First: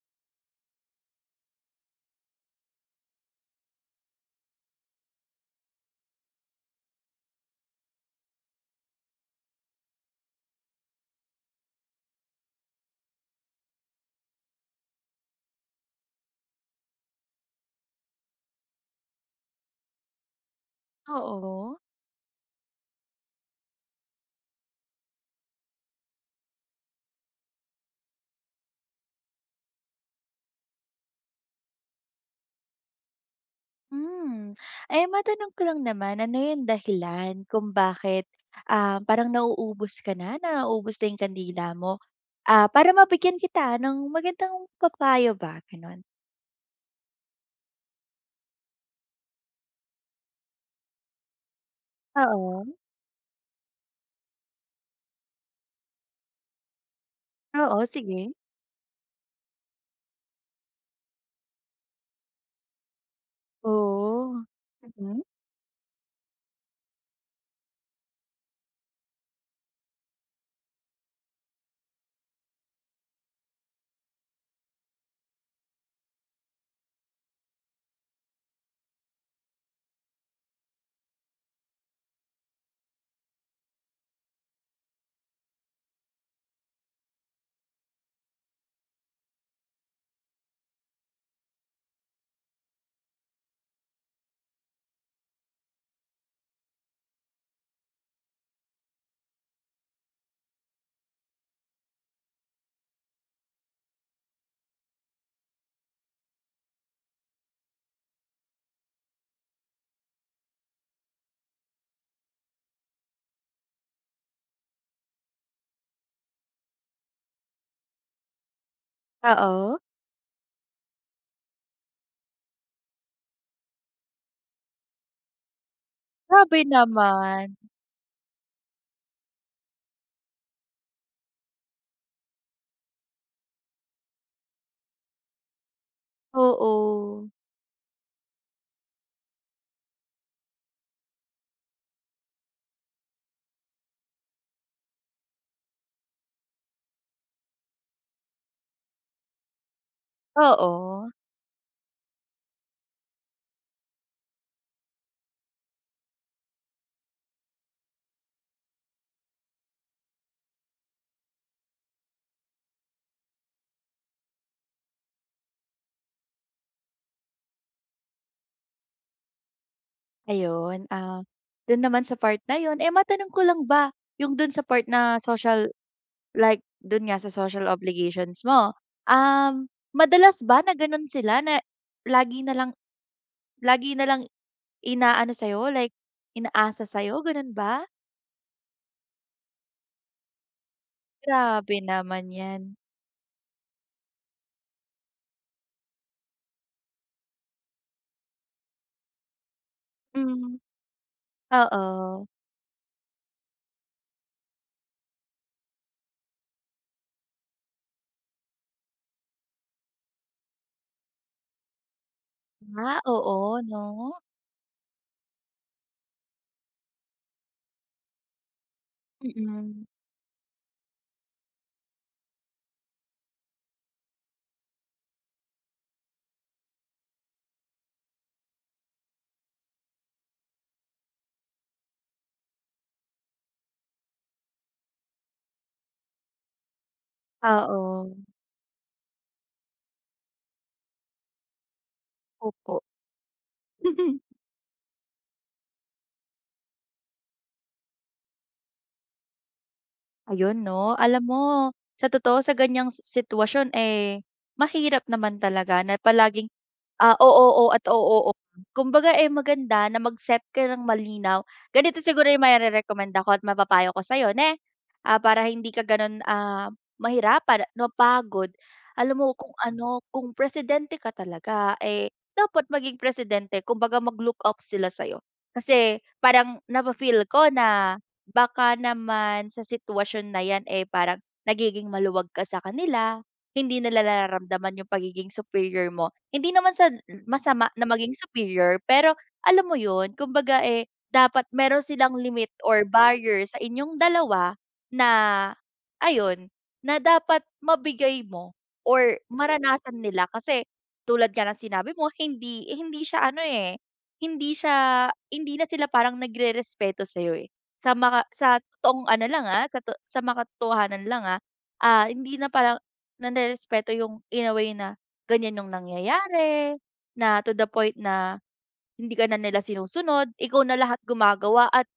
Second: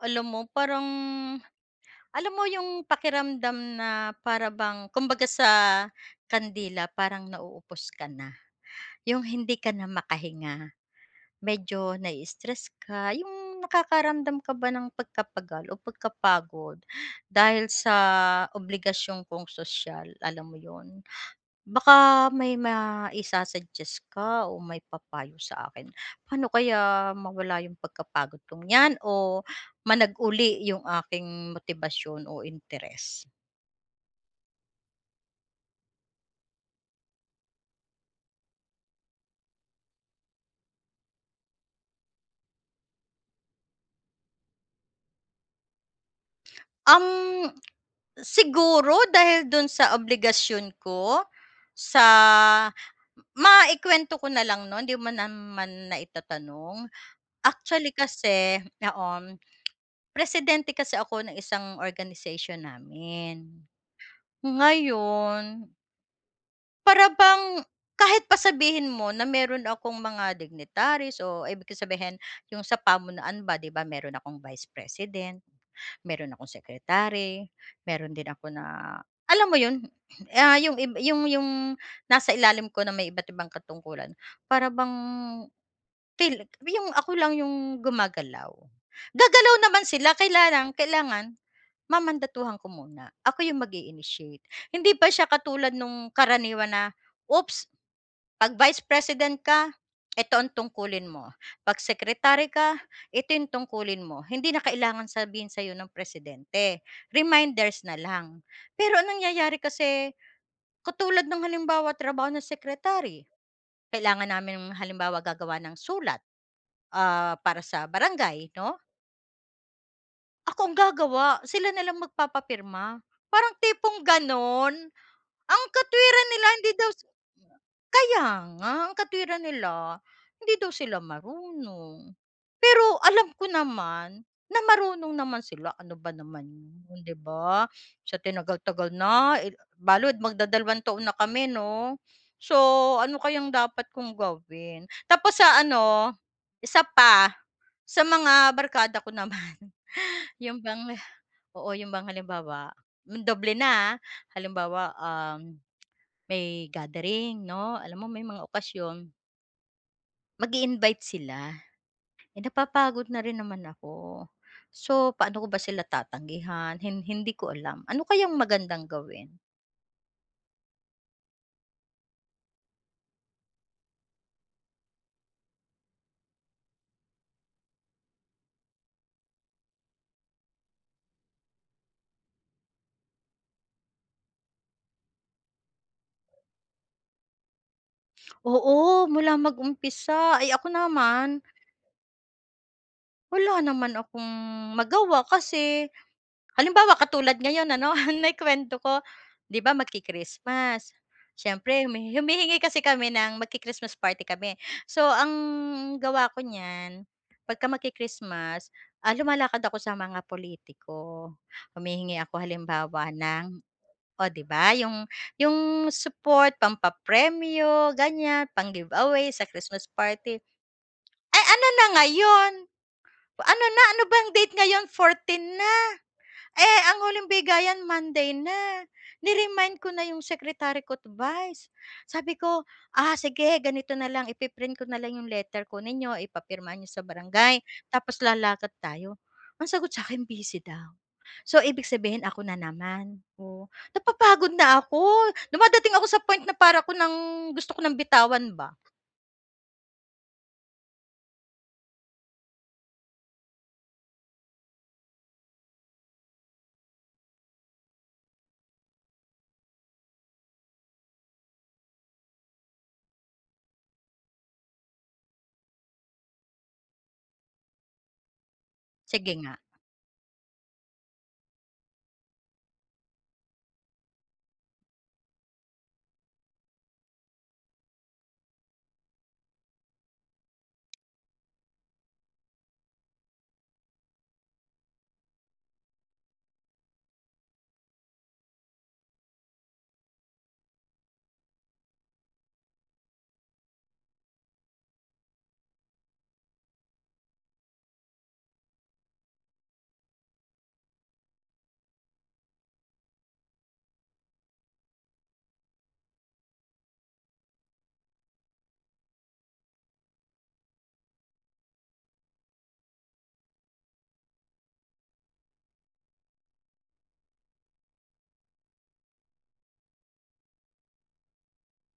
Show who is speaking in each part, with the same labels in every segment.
Speaker 1: Alam mo parang, alam mo yung pakiramdam na para bang kumbaga sa kandila parang nauubos ka na, 'yung hindi ka na makahinga medyo na-istress ka, yung nakakaramdam ka ba ng pagkapagal o pagkapagod dahil sa obligasyon kong sosyal alam mo 'yun,
Speaker 2: Oo.
Speaker 1: baka may maisa-suggest ka o may papayo sa akin paano kaya mawala yung pagkapagod kong yan o managuli yung aking motibasyon o interes?
Speaker 2: Hmm, eh matanong ko lang naman, ano yung dahilan, kung bakit ah parang nauubos ka na, naubos na yung kandila mo ah para mabigyan kita ng magandang pa-payo ba ganon?
Speaker 1: Ang siguro dahil do'n sa obligasyon ko, sa
Speaker 2: Oo.
Speaker 1: maikuwento ko na lang no'n 'di mo naman na itatanong,
Speaker 2: Oo,
Speaker 1: actually
Speaker 2: sige.
Speaker 1: kasi oo, presidente kasi ako ng isang organization namin
Speaker 2: Oh, hmm.
Speaker 1: ngayon Para bang kahit pa sabihin mo na meron akong mga dignitaries, o ibig kong sabihin yung sa pamunuan ba, 'di ba meron akong Vice President, meron akong Secretary, meron din ako na, alam mo 'yon? Ah, yung ib yung yung nasa ilalim ko na may iba't ibang katungkulan, para bang tila yung ako lang yung gumagalaw. Gagalaw naman sila kaya lang, kailangan mamandatuhan ko muna. Ako yung mag-i-initiate. Hindi pa siya katulad nung karaniwan na, oops, 'pag Vice President ka, eto ang tungkulin mo. 'Pag secretary ka, ito yung tungkulin mo. Hindi na kailangan sabihin sa'yo ng presidente, reminders nalang. Pero ang nangyayari kasi, katulad ng halimbawa, trabaho ng secretary, kailangan namin halimbawa gagawa ng sulat, ah, para sa barangay, 'no?
Speaker 2: Oo.
Speaker 1: Ako ang gagawa. Sila na lang magpapapirma. Parang tipong gano'n. Ang katwiran nila,
Speaker 2: Grabe
Speaker 1: hindi daw
Speaker 2: naman.
Speaker 1: kaya nga, ang katwiran nila, hindi daw sila marunong. Pero alam ko naman na marunong naman sila, ano ba naman 'yon, 'di
Speaker 2: Oo.
Speaker 1: ba? Sa tinagal-tagal na eh, balud magdadalawang taon na kami, 'no? So, ano kayang dapat kong gawin? Tapos sa ano, 1 pa, sa mga barkada ko naman, yun bang,
Speaker 2: Oo.
Speaker 1: oo, yung bang halimbawa, hmm, doble na ah, halimbawa, um, may gathering, 'no, alam mo, may mga okasyon. Mag-iinvite sila, napapagod na rin naman ako. So, paano ko ba sila tatanggihan hin hindi ko alam. Ano kayang magandang gawin?
Speaker 2: Ayun, ah, dun naman sa part na yun, eh, matanong ko lang ba yung dun sa part na social like dun nga sa social obligations mo, um, madalas ba na gano'n sila na lagi nalang lagi nalang inaano sa'yo, like inaasa sa'yo, ganun ba?
Speaker 1: Oo, mula mag-umpisa, ay, ako naman
Speaker 2: Grabe naman 'yan.
Speaker 1: wala naman akong magawa kasi halimbawa katulad ngayon ano na yung kuwento ko, 'di ba
Speaker 2: Hmm,
Speaker 1: magki-Christmas, siyempre, humi
Speaker 2: oo.
Speaker 1: humihingi kasi kami ng magki-Christmas party kami. So, ang gawa ko niyan pagka magki-Christmas, ah, lumalakad ako sa mga pulitiko, humihingi ako
Speaker 2: Ah,
Speaker 1: halimbawa ng
Speaker 2: oo, 'no?
Speaker 1: oh, 'di ba, yung yung support, pampapremyo, ganiyan, pang-giveaway sa
Speaker 2: Mm.
Speaker 1: Christmas party. Ay, ano na ngayon, ano na, ano bang date ngayon, 14 na, eh ang huling bigayan Monday na, ni-remind ko na yung secretary ko't vice, sabi ko, "Sige, ganito na lang ipi-print ko nalang yung letter. Kunin ninyo, ipapirma niyo sa barangay tapos
Speaker 2: Oo.
Speaker 1: lalakad tayo." Ang sagot sa'kin busy daw. So, ibig sabihin, ako na
Speaker 2: Opo.
Speaker 1: naman, oo, napapagod na ako. Dumadating ako sa point na para ako ng gusto ko ng bitawan ba.
Speaker 2: Ayun 'no, alam mo sa totoo sa ganyang sitwasyon eh mahirap naman talaga na palaging ah o-oo at o-oo. Kumbaga eh maganda na mag-set ka ng malinaw. Ganito siguro yung marerekomenda ko at mapapayo ko sa'yo na ah para hindi ka ganon ah mahirapan napapagod alam mo
Speaker 1: Sige
Speaker 2: kung
Speaker 1: nga.
Speaker 2: ano kung presidente ka talaga eh dapat maging, presidente kumbaga mag-look off sila sayo kasi parang nafi-feel ko na baka naman sa sitwasyon na yan eh parang nagiging maluwag ka sa kanila. Hindi nila nararamdaman yung pagiging superior mo, hindi naman sa masama na maging superior pero alam mo yun kumbaga eh dapat meron silang limit or barrier sa inyong dalawa na, ayun na dapat mabigay mo or maranasan nila. Kasi tulad nga ng sinabi mo hindi hindi siya ano eh hindi siya hindi na sila parang nagrerespeto sayo eh. Sa mga sa totoong ano lang ah sa sa makatotohanan lang ah, ah hindi na parang narerespeto yung in a way na ganyan yung nangyayari, na to the point na, hindi ka na nila sinusunod ikaw na lahat gumagawa at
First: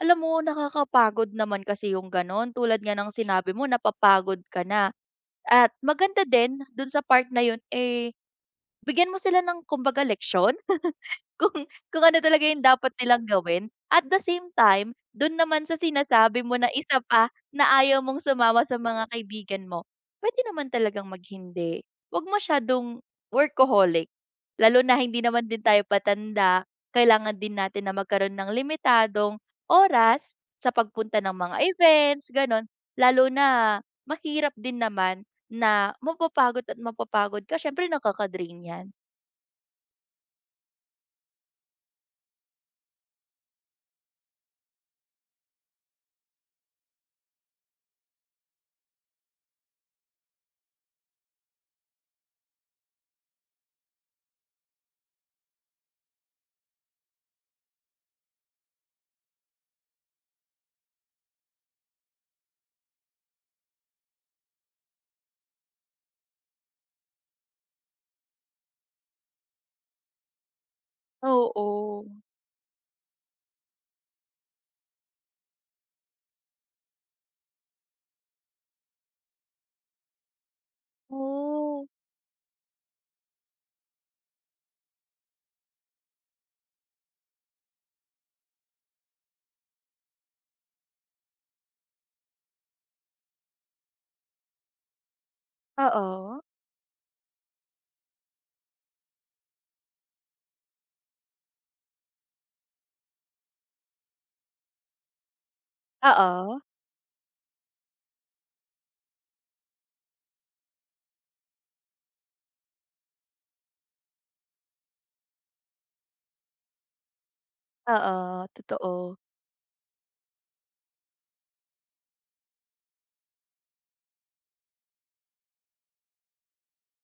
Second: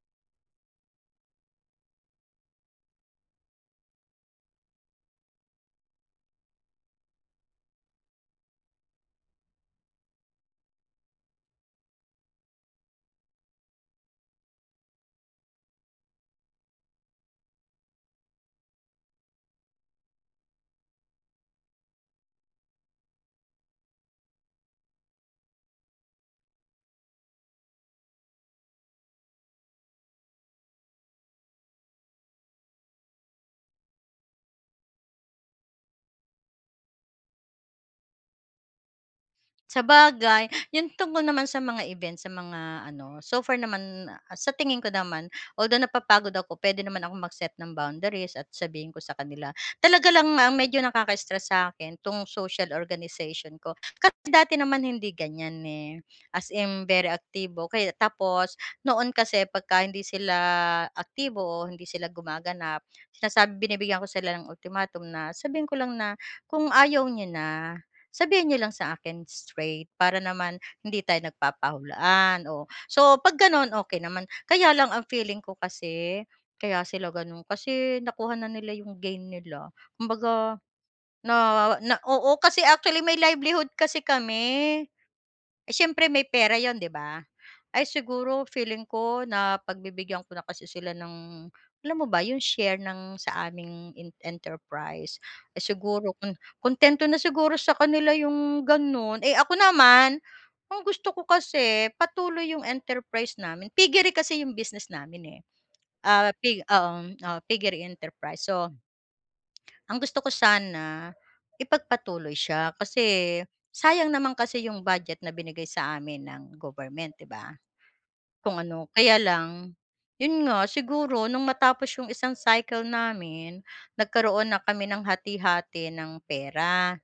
Speaker 2: alam mo nakakapagod naman kasi yung ganon. Tulad nga ng sinabi mo napapagod ka na at maganda din dun sa part na yun eh bigyan mo sila ng kumbaga leksyon kung kung ano talaga yung dapat nilang gawin. At the same time, dun naman sa sinasabi mo na isa pa na ayaw mong sumama sa mga kaibigan mo pwede naman talagang mag-hindi, wag masyadong workaholic lalo na hindi naman din tayo patanda kailangan din natin na magkaroon ng limitadong oras sa pagpunta ng mga events, ganun. Lalo na mahirap din naman na mapapagod at mapapagod ka siyempre nakaka-drain yan.
Speaker 1: Sabagay, yun tungkol naman sa mga event sa mga ano, so far naman sa tingin ko naman, although napapagod ako pwede naman akong mag-set ng boundaries at sabihin ko sa kanila. Talaga lang nga medyo nakaka-stress sa'kin 'tong social organization ko kasi dati naman hindi ganiyan eh. As in very aktibo kay tapos noon kasi pagka hindi sila aktibo o hindi sila gumaganap, sinasab binibigyan ko sila ng ultimatum na sabihin ko lang na, "Kung ayaw niyo na, sabihin niyo lang sa akin straight para naman hindi tayo
Speaker 2: Oo.
Speaker 1: nagpapahulaan." Oh, so 'pag gano'n, okey naman. Kaya lang ang feeling ko kasi kaya sila gano'n kasi nakuha na nila 'yong gain nila. Kumbaga, na
Speaker 2: Oh.
Speaker 1: na oo, kasi actually, may livelihood kasi kami. Siyempre may pera 'yon 'di ba. Ay siguro feeling ko, napagbibigyan ko na kasi sila ng alam mo ba 'yong share ng sa aming in enterprise, siguro kung
Speaker 2: Oo.
Speaker 1: kuntento na siguro sa kanila 'yong gano'n. Eh ako naman, ang gusto ko kasi patuloy 'yong enterprise namin. Piggery kasi 'yong business namin eh. Ah,
Speaker 2: Oo.
Speaker 1: pi u um, ah, piggery enterprise. So ang gusto ko sana, ipagpatuloy siya kasi sayang naman kasi 'yong budget na binigay sa amin ng government 'di ba.
Speaker 2: Oo,
Speaker 1: Kung ano,
Speaker 2: totoo.
Speaker 1: kaya lang, 'yon nga siguro nung matapos 'yong isang cycle namin nagkaroon na kami ng hati-hati ng pera.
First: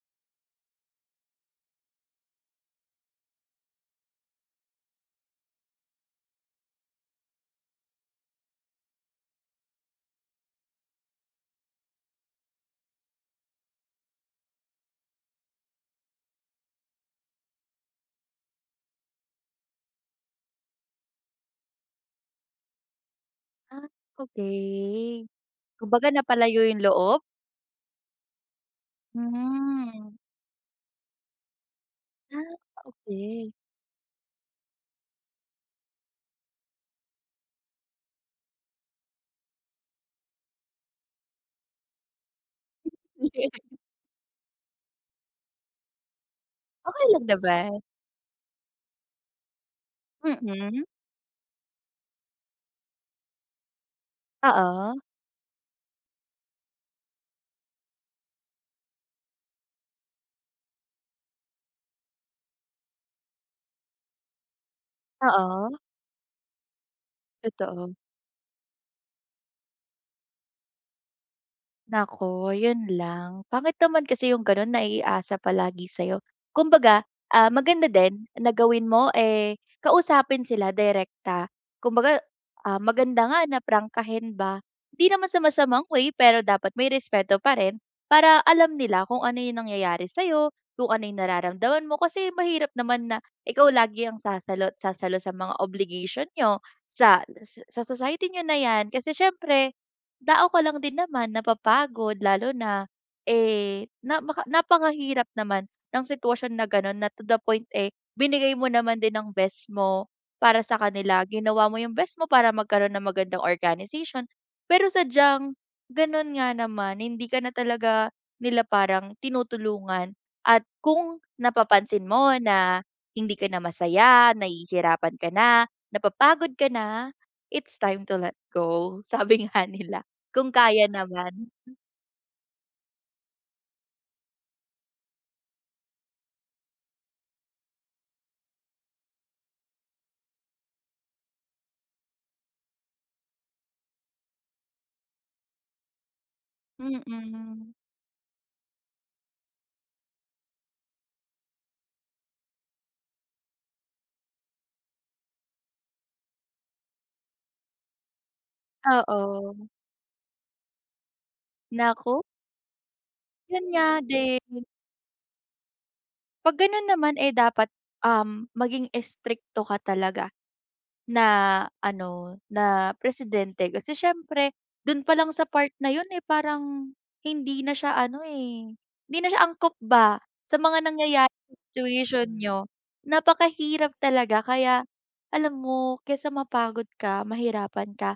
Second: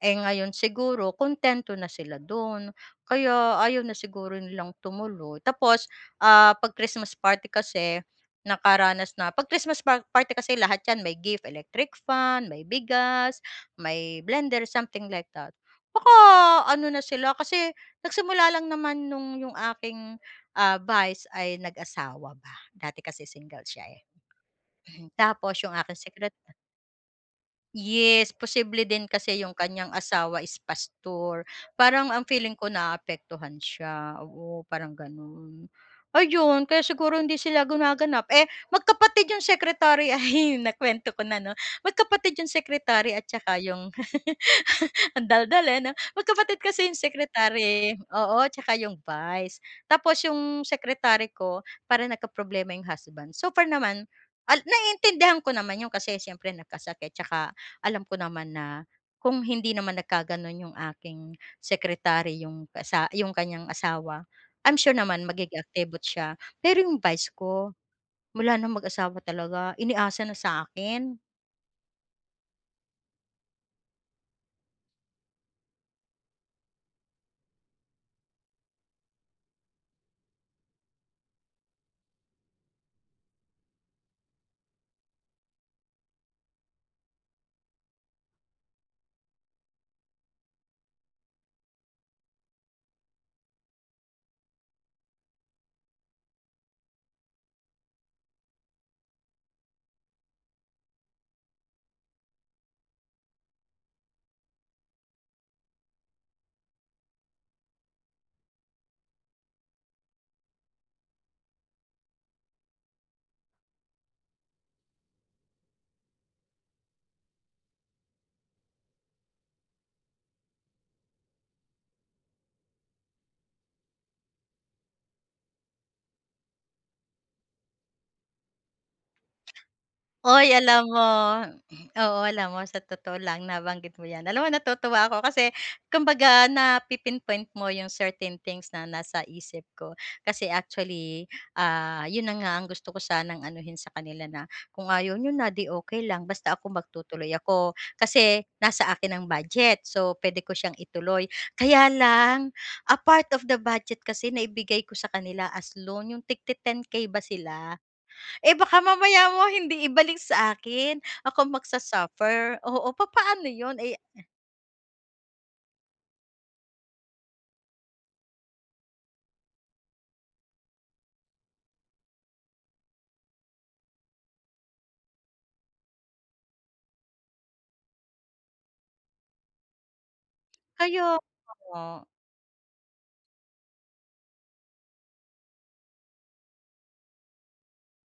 Speaker 1: Eh ngayon siguro, kuntento na sila do'n kaya ayaw na siguro nilang tumuloy. Tapos 'pag Christmas party kasi, nakaranas na 'pag Christmas party kasi lahat 'yan may gift, electric fan, may bigas, may blender, something like that. Baka ano na sila, kasi nagsimula lang naman no'ng 'yong aking, ah, vice, ay nag-asawa ba. Dati kasi single siya
Speaker 2: Ah,
Speaker 1: eh.
Speaker 2: okey.
Speaker 1: Tapos yung aking
Speaker 2: Kumbaga
Speaker 1: secret
Speaker 2: napalayo yung loob?
Speaker 1: Yes, posible din kasi 'yong kanyang
Speaker 2: Hmm.
Speaker 1: asawa is pastor parang ang feeling
Speaker 2: Ah,
Speaker 1: ko
Speaker 2: okey.
Speaker 1: naaapektuhan siya oo parang gano'n. Ayun kaya siguro hindi sila gumaganap magkapatid 'yong secretary ay nakuwento ko na ano, magkapatid 'yong secretary at saka 'yong ang daldal eh, 'no, magkapatid kasi 'yong
Speaker 2: Okey lang naman.
Speaker 1: secretary, oo tsaka 'yong vice tapos 'yong
Speaker 2: Mm.
Speaker 1: secretary ko para nagkaproblema 'yong husband super naman
Speaker 2: Oo.
Speaker 1: naintindihan ko naman 'yon kasi siyempre nagkasakit tsaka alam ko naman na, kung hindi naman nag kaganon 'yong aking secretary 'yong asa 'yong kanyang asawa. I'm sure naman magiging
Speaker 2: Oo.
Speaker 1: activot siya pero 'yong vice ko,
Speaker 2: Totoo.
Speaker 1: mula ng mag-asawa talaga inaasa na sa akin.
Speaker 2: Naku yun lang, pangit naman kasi yung ganon naiasa palagi sa'yo. Kumbaga, ah, maganda din na gawin mo eh kausapin sila direkta kumbaga, ah, maganda nga na prangkahin ba hindi naman sa masamang way pero dapat may respeto pa rin, para alam nila kung ano yung nangyayari sa'yo, kung ano yung nararamdaman mo kasi mahirap naman na ikaw lagi ang sasalo at sasalo sa mga obligation niyo ,sa sa society niyo na 'yan kasi siyempre, tao ka lang din naman napapagod lalo na eh, namaka napakahirap naman ng sitwasyon na gano'n na to the point eh, binigay mo naman din ng best mo para sa kanila ginawa mo yung best mo para magkaroon ng magandang organization pero sadyang ganun nga naman hindi ka na talaga nila parang tinutulungan at kung napapansin mo na hindi ka na masaya, nahihirapan ka na, napapagod ka na, it's time to let go sabi nga nila kung
Speaker 1: Hoy! alam
Speaker 2: kaya
Speaker 1: mo,
Speaker 2: naman.
Speaker 1: oo alam mo sa totoo lang nabanggit mo 'yan alam mo natutuwa ako kasi kumbaga napi-inpoint mo 'yong certain things na nasa isip ko kasi actually, ah, 'yon na nga ang gusto ko sanang anuhin sa kanila na kung ayaw n'yo na 'di okey lang basta ako magtutuloy
Speaker 2: Mm.
Speaker 1: ako kasi nasa akin ang budget so puwede ko siyang ituloy kaya lang a part of the budget kasi naibigay ko sa kanila as loan 'yong tig-ti 10, 10k ba sila eh, baka mamaya mo
Speaker 2: Oo.
Speaker 1: hindi ibalik sa akin ako
Speaker 2: Naku!
Speaker 1: mag-sa-suffer, oo, papaano
Speaker 2: Yun
Speaker 1: yun
Speaker 2: nga
Speaker 1: eh.
Speaker 2: din. 'Pag gano'n naman eh dapat, um, maging strikto ka talaga na ano, na presidente. Kasi siyempre dun palang sa part na yun eh, parang hindi na siya ano eh, hindi na siya angkop ba sa mga
Speaker 1: Kaya
Speaker 2: nangyayari sa
Speaker 1: nga.
Speaker 2: situation niyo, napakahirap talaga, kaya alam mo kaysa mapagod ka, mahirapan ka,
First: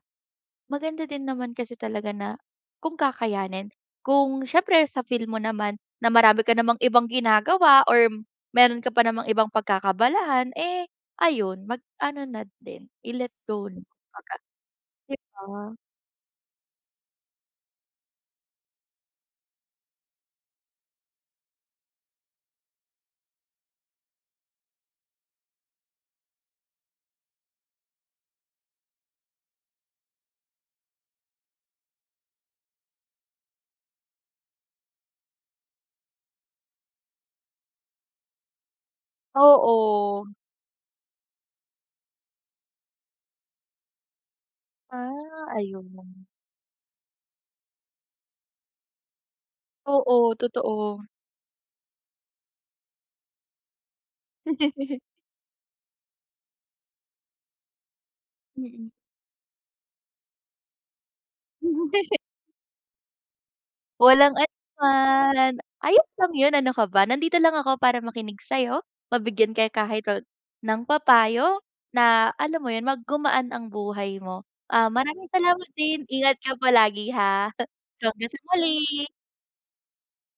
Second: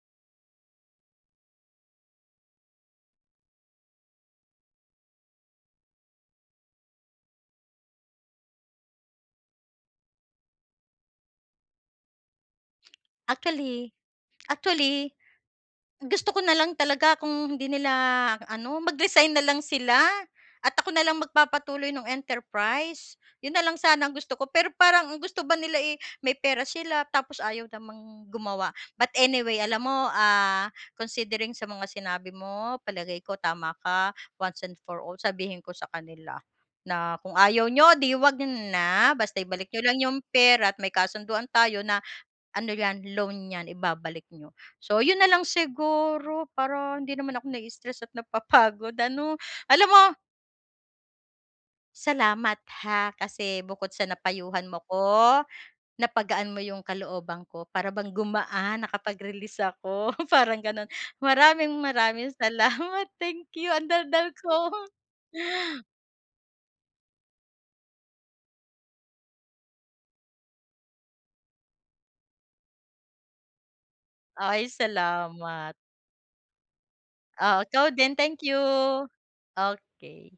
Speaker 2: maganda din naman kasi talaga na kung kakayanin, kung siyempre sa feel mo naman na marami ka namang ibang ginagawa or meron ka pa namang ibang pagkakaabalahan eh, ayun, mag ano na din, i-let go na,
Speaker 1: Actually,
Speaker 2: kumbaga,
Speaker 1: actually,
Speaker 2: di ba?
Speaker 1: gusto ko nalang talaga kung hindi nila ano, mag-resign nalang sila at ako nalang magpapatuloy ng enterprise, yun nalang sana ang gusto ko. Pero parang ang gusto ba nila eh may pera sila tapos ayaw namang gumawa. But anyway alam mo, ah, considering sa mga sinabi mo palagay ko tama ka, once and for all sabihin ko sa kanila na kung ayaw niyo 'di 'wag na, basta ibalik niyo lang yung
Speaker 2: Oo.
Speaker 1: pera at may kasunduan tayo na, ano 'yan, loan 'yan, ibabalik niyo. So, 'yon nalang
Speaker 2: Ah, ayun naman.
Speaker 1: siguro para hindi naman ako nai-stress at napapagod ano. Alam mo
Speaker 2: Oo, totoo.
Speaker 1: Salamat ha kasi bukod sa napayuhan mo ako, napagaan mo yung kalooban ko. Para bang gumaan
Speaker 2: Mm.
Speaker 1: nakapag-release ako, parang gano'n.
Speaker 2: Hindi.
Speaker 1: Maraming-maraming salamat, thank you. Ang daldal
Speaker 2: Walang
Speaker 1: ko.
Speaker 2: anunaman, ano, ayos lang yun ano ka ba. Nandito lang ako para makinig sa'yo, mabigyan ka kahit kon ng pa payo na, alam mo yun, mag gumaan ang buhay mo.
Speaker 1: Ay,
Speaker 2: Ah, maraming salamat
Speaker 1: salamat.
Speaker 2: din. Ingat ka palagi ha.
Speaker 1: Oo, ikaw din.
Speaker 2: Hanggang sa
Speaker 1: Thank you.
Speaker 2: muli.
Speaker 1: Okey.